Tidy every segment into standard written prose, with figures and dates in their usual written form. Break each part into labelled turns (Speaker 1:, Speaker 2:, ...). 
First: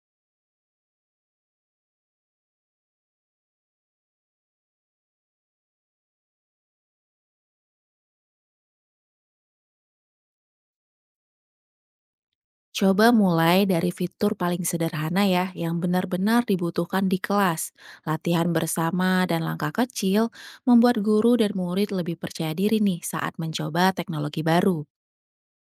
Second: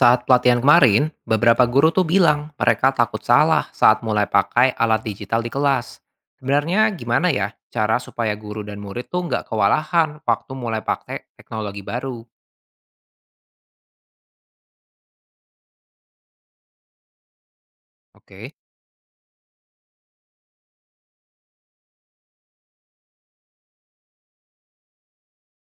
Speaker 1: Saat pelatihan kemarin, beberapa guru tuh bilang mereka takut salah saat mulai pakai alat digital di kelas. Sebenarnya gimana ya cara supaya guru dan murid tuh nggak kewalahan waktu mulai pakai teknologi baru?
Speaker 2: Coba mulai dari fitur paling sederhana ya, yang benar-benar dibutuhkan di kelas. Latihan
Speaker 1: Oke.
Speaker 2: bersama dan langkah kecil membuat guru dan murid lebih percaya diri nih saat mencoba teknologi baru.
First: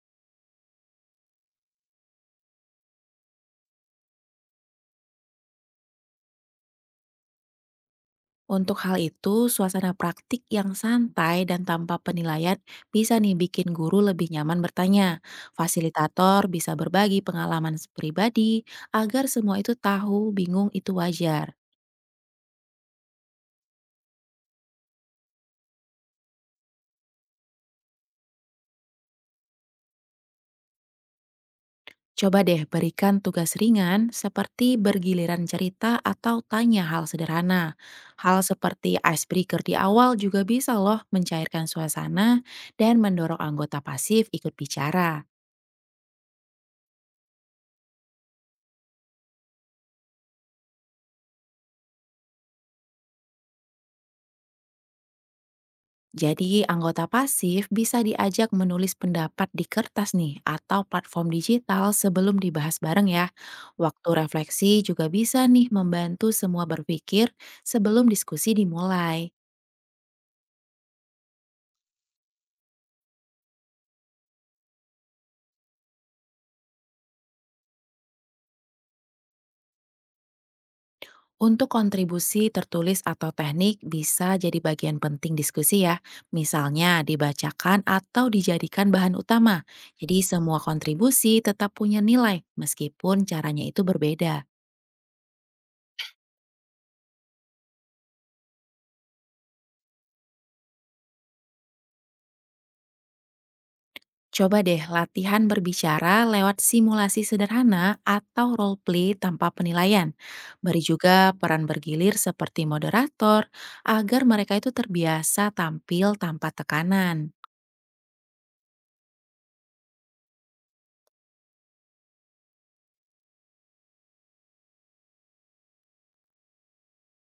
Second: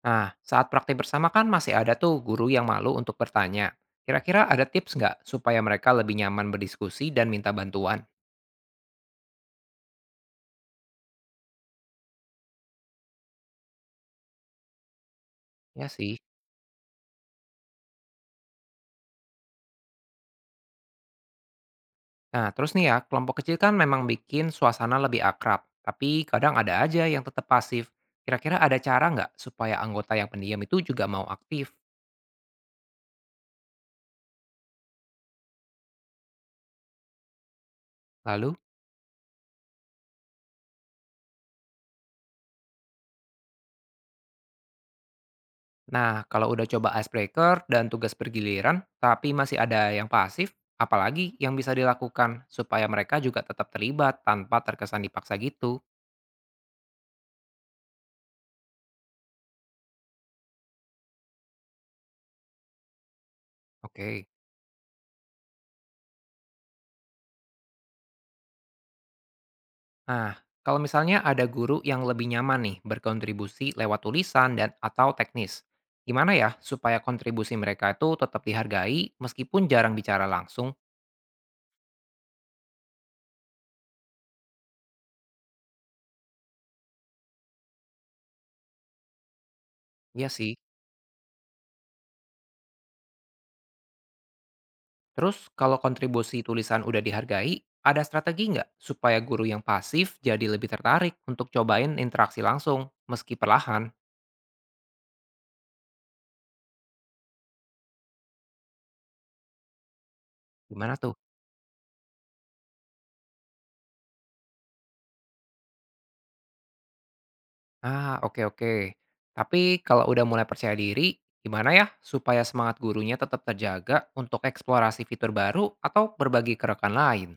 Speaker 1: Nah, saat praktik bersama kan masih ada tuh guru yang malu untuk bertanya. Kira-kira ada tips nggak supaya mereka lebih nyaman berdiskusi dan minta bantuan?
Speaker 2: Untuk hal itu, suasana praktik yang santai dan tanpa penilaian bisa nih bikin guru lebih nyaman bertanya.
Speaker 1: Ya sih.
Speaker 2: Fasilitator bisa berbagi pengalaman pribadi agar semua itu tahu bingung itu wajar.
Speaker 1: Nah, terus nih ya, kelompok kecil kan memang bikin suasana lebih akrab, tapi kadang ada aja yang tetap pasif. Kira-kira ada cara nggak supaya anggota yang pendiam itu juga mau aktif?
Speaker 2: Coba deh berikan tugas ringan seperti bergiliran cerita atau tanya hal sederhana. Hal
Speaker 1: Lalu,
Speaker 2: seperti icebreaker di awal juga bisa loh mencairkan suasana dan mendorong anggota pasif ikut bicara.
Speaker 1: nah kalau udah coba icebreaker dan tugas bergiliran, tapi masih ada yang pasif, apalagi yang bisa dilakukan supaya mereka juga tetap terlibat tanpa terkesan dipaksa gitu.
Speaker 2: Jadi, anggota pasif bisa diajak menulis pendapat di kertas nih atau platform digital sebelum dibahas bareng ya. Waktu
Speaker 1: Oke.
Speaker 2: refleksi juga bisa nih membantu semua berpikir sebelum diskusi dimulai.
Speaker 1: Nah, kalau misalnya ada guru yang lebih nyaman nih berkontribusi lewat tulisan dan atau teknis, gimana ya supaya kontribusi mereka itu tetap dihargai meskipun jarang bicara langsung?
Speaker 2: Untuk kontribusi tertulis atau teknik bisa jadi bagian penting diskusi ya, misalnya dibacakan atau dijadikan bahan utama. Jadi,
Speaker 1: Ya sih.
Speaker 2: semua kontribusi tetap punya nilai meskipun caranya itu berbeda.
Speaker 1: Terus kalau kontribusi tulisan udah dihargai, ada strategi nggak supaya guru yang pasif jadi lebih tertarik untuk cobain interaksi langsung meski perlahan?
Speaker 2: Coba deh latihan berbicara lewat simulasi sederhana atau role play tanpa penilaian. Beri
Speaker 1: Gimana tuh?
Speaker 2: juga peran bergilir seperti moderator agar mereka itu terbiasa tampil tanpa tekanan.
Speaker 1: Ah, oke oke. Tapi kalau udah mulai percaya diri, gimana ya supaya semangat gurunya tetap terjaga untuk eksplorasi fitur baru atau berbagi ke rekan lain?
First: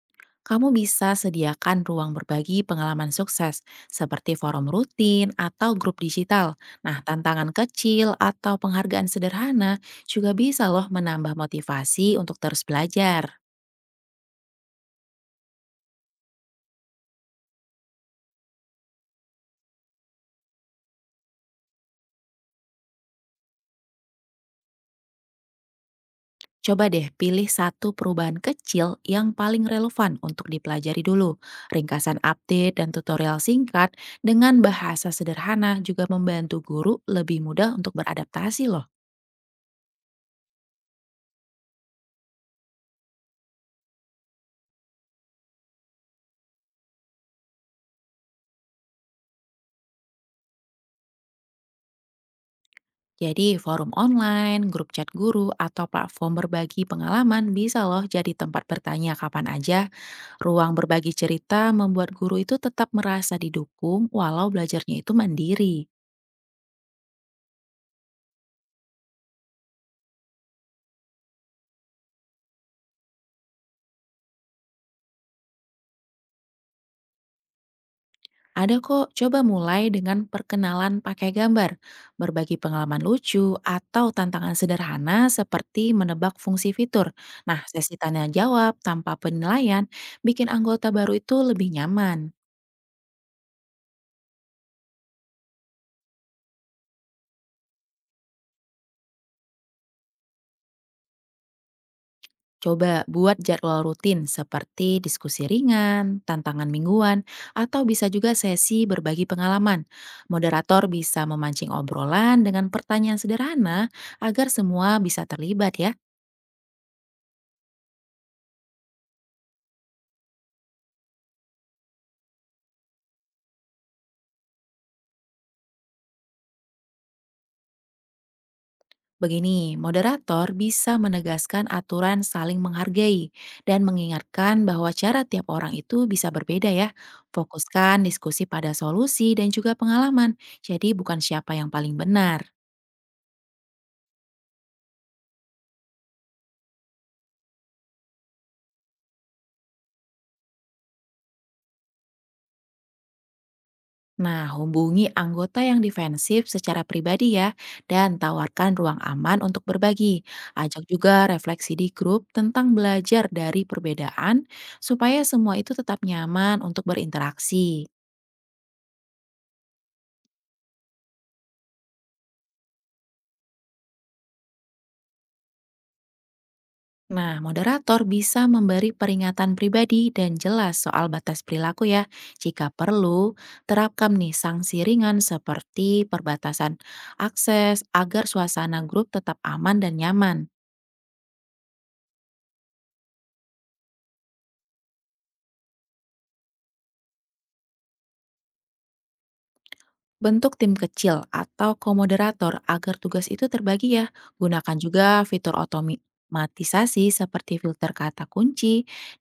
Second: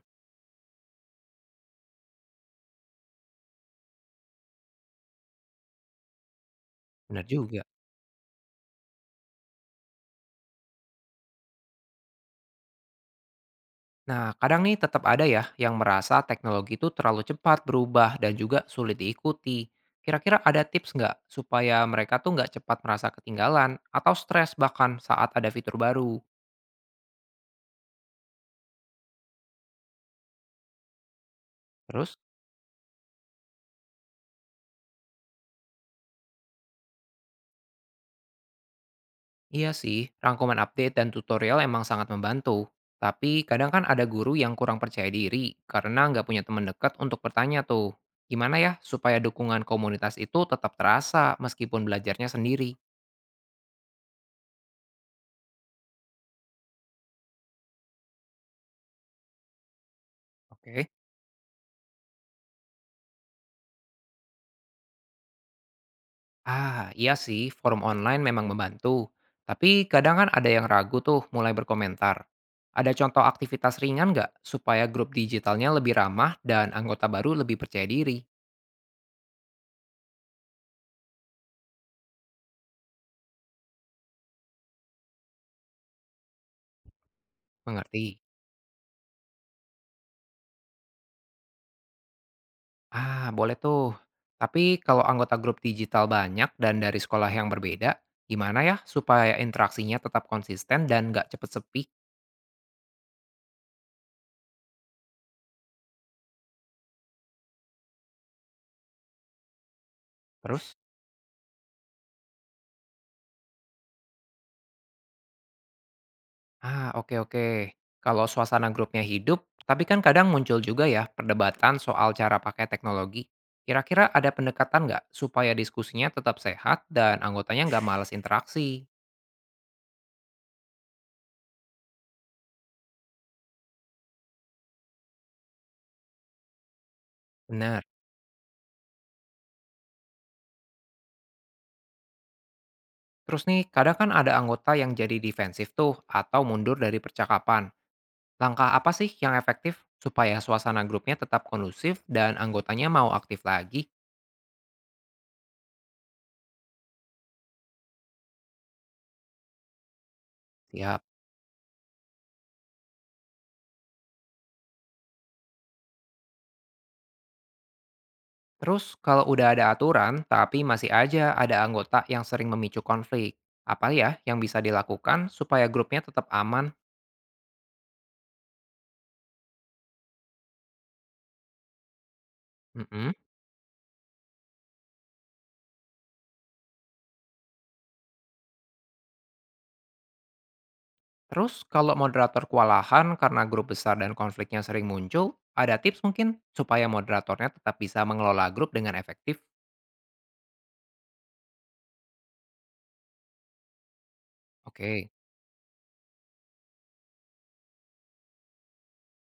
Speaker 2: Kamu bisa sediakan ruang berbagi pengalaman sukses seperti forum rutin atau grup digital. Nah,
Speaker 1: Benar
Speaker 2: tantangan
Speaker 1: juga.
Speaker 2: kecil atau penghargaan sederhana juga bisa loh menambah motivasi untuk terus belajar.
Speaker 1: Nah, kadang nih tetap ada ya yang merasa teknologi itu terlalu cepat berubah dan juga sulit diikuti. Kira-kira ada tips nggak supaya mereka tuh nggak cepat merasa ketinggalan atau stres bahkan saat ada fitur baru?
Speaker 2: Coba deh pilih satu perubahan kecil yang paling relevan untuk dipelajari dulu.
Speaker 1: Terus?
Speaker 2: Ringkasan update dan tutorial singkat dengan bahasa sederhana juga membantu guru lebih mudah untuk beradaptasi loh.
Speaker 1: Iya sih, rangkuman update dan tutorial emang sangat membantu. Tapi kadang kan ada guru yang kurang percaya diri karena nggak punya teman dekat untuk bertanya tuh. Gimana ya supaya dukungan komunitas itu tetap terasa meskipun belajarnya sendiri?
Speaker 2: Jadi, forum online, grup chat guru, atau platform berbagi pengalaman bisa loh jadi tempat bertanya kapan aja. Ruang
Speaker 1: Oke.
Speaker 2: berbagi cerita membuat guru itu tetap merasa didukung walau belajarnya itu mandiri.
Speaker 1: Ah, iya sih, forum online memang membantu. Tapi kadang kan ada yang ragu tuh mulai berkomentar. Ada contoh aktivitas ringan nggak supaya grup digitalnya lebih ramah dan anggota baru lebih percaya diri?
Speaker 2: Ada kok, coba mulai dengan perkenalan pakai gambar, berbagi pengalaman lucu, atau tantangan sederhana seperti menebak fungsi fitur. Nah, sesi
Speaker 1: Mengerti?
Speaker 2: tanya jawab tanpa penilaian bikin anggota baru itu lebih nyaman.
Speaker 1: Ah, boleh tuh. Tapi kalau anggota grup digital banyak dan dari sekolah yang berbeda, gimana ya supaya interaksinya tetap konsisten dan nggak cepet sepi?
Speaker 2: Coba buat jadwal rutin seperti diskusi ringan, tantangan mingguan, atau bisa juga sesi berbagi pengalaman.
Speaker 1: Terus,
Speaker 2: Moderator bisa memancing obrolan dengan pertanyaan sederhana agar semua bisa terlibat ya.
Speaker 1: ah, oke oke. Kalau suasana grupnya hidup, tapi kan kadang muncul juga ya perdebatan soal cara pakai teknologi. Kira-kira ada pendekatan nggak supaya diskusinya tetap sehat dan anggotanya nggak malas interaksi?
Speaker 2: Begini, moderator bisa menegaskan aturan saling menghargai dan mengingatkan bahwa cara tiap orang itu bisa berbeda ya.
Speaker 1: Benar.
Speaker 2: Fokuskan diskusi pada solusi dan juga pengalaman, jadi bukan siapa yang paling benar.
Speaker 1: Terus nih, kadang kan ada anggota yang jadi defensif tuh atau mundur dari percakapan. Langkah apa sih yang efektif supaya suasana grupnya tetap kondusif dan anggotanya mau aktif lagi?
Speaker 2: Nah, hubungi anggota yang defensif secara pribadi ya, dan tawarkan ruang aman untuk berbagi. Ajak
Speaker 1: Siap.
Speaker 2: juga refleksi di grup tentang belajar dari perbedaan, supaya semua itu tetap nyaman untuk berinteraksi.
Speaker 1: Terus kalau udah ada aturan tapi masih aja ada anggota yang sering memicu konflik, apa ya yang bisa dilakukan supaya grupnya tetap aman?
Speaker 2: Nah, moderator bisa memberi peringatan pribadi dan jelas soal batas perilaku ya. Jika
Speaker 1: Mm-mm.
Speaker 2: perlu, terapkan nih sanksi ringan seperti perbatasan akses agar suasana grup tetap aman dan nyaman.
Speaker 1: Terus kalau moderator kewalahan karena grup besar dan konfliknya sering muncul, ada tips mungkin supaya moderatornya tetap bisa mengelola grup dengan efektif?
Speaker 2: Bentuk tim kecil atau komoderator agar tugas itu terbagi ya. Gunakan juga
Speaker 1: Oke.
Speaker 2: fitur otomatisasi seperti filter kata kunci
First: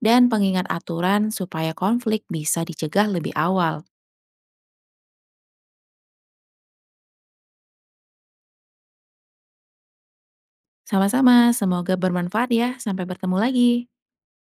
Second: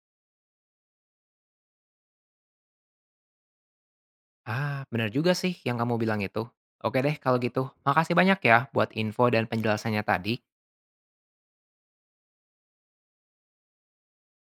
Speaker 2: dan pengingat aturan supaya konflik bisa dicegah lebih awal.
Speaker 1: Ah, benar juga sih yang kamu bilang itu. Oke deh kalau gitu, makasih banyak ya buat info dan penjelasannya tadi.
Speaker 2: Sama-sama, semoga bermanfaat ya. Sampai bertemu lagi.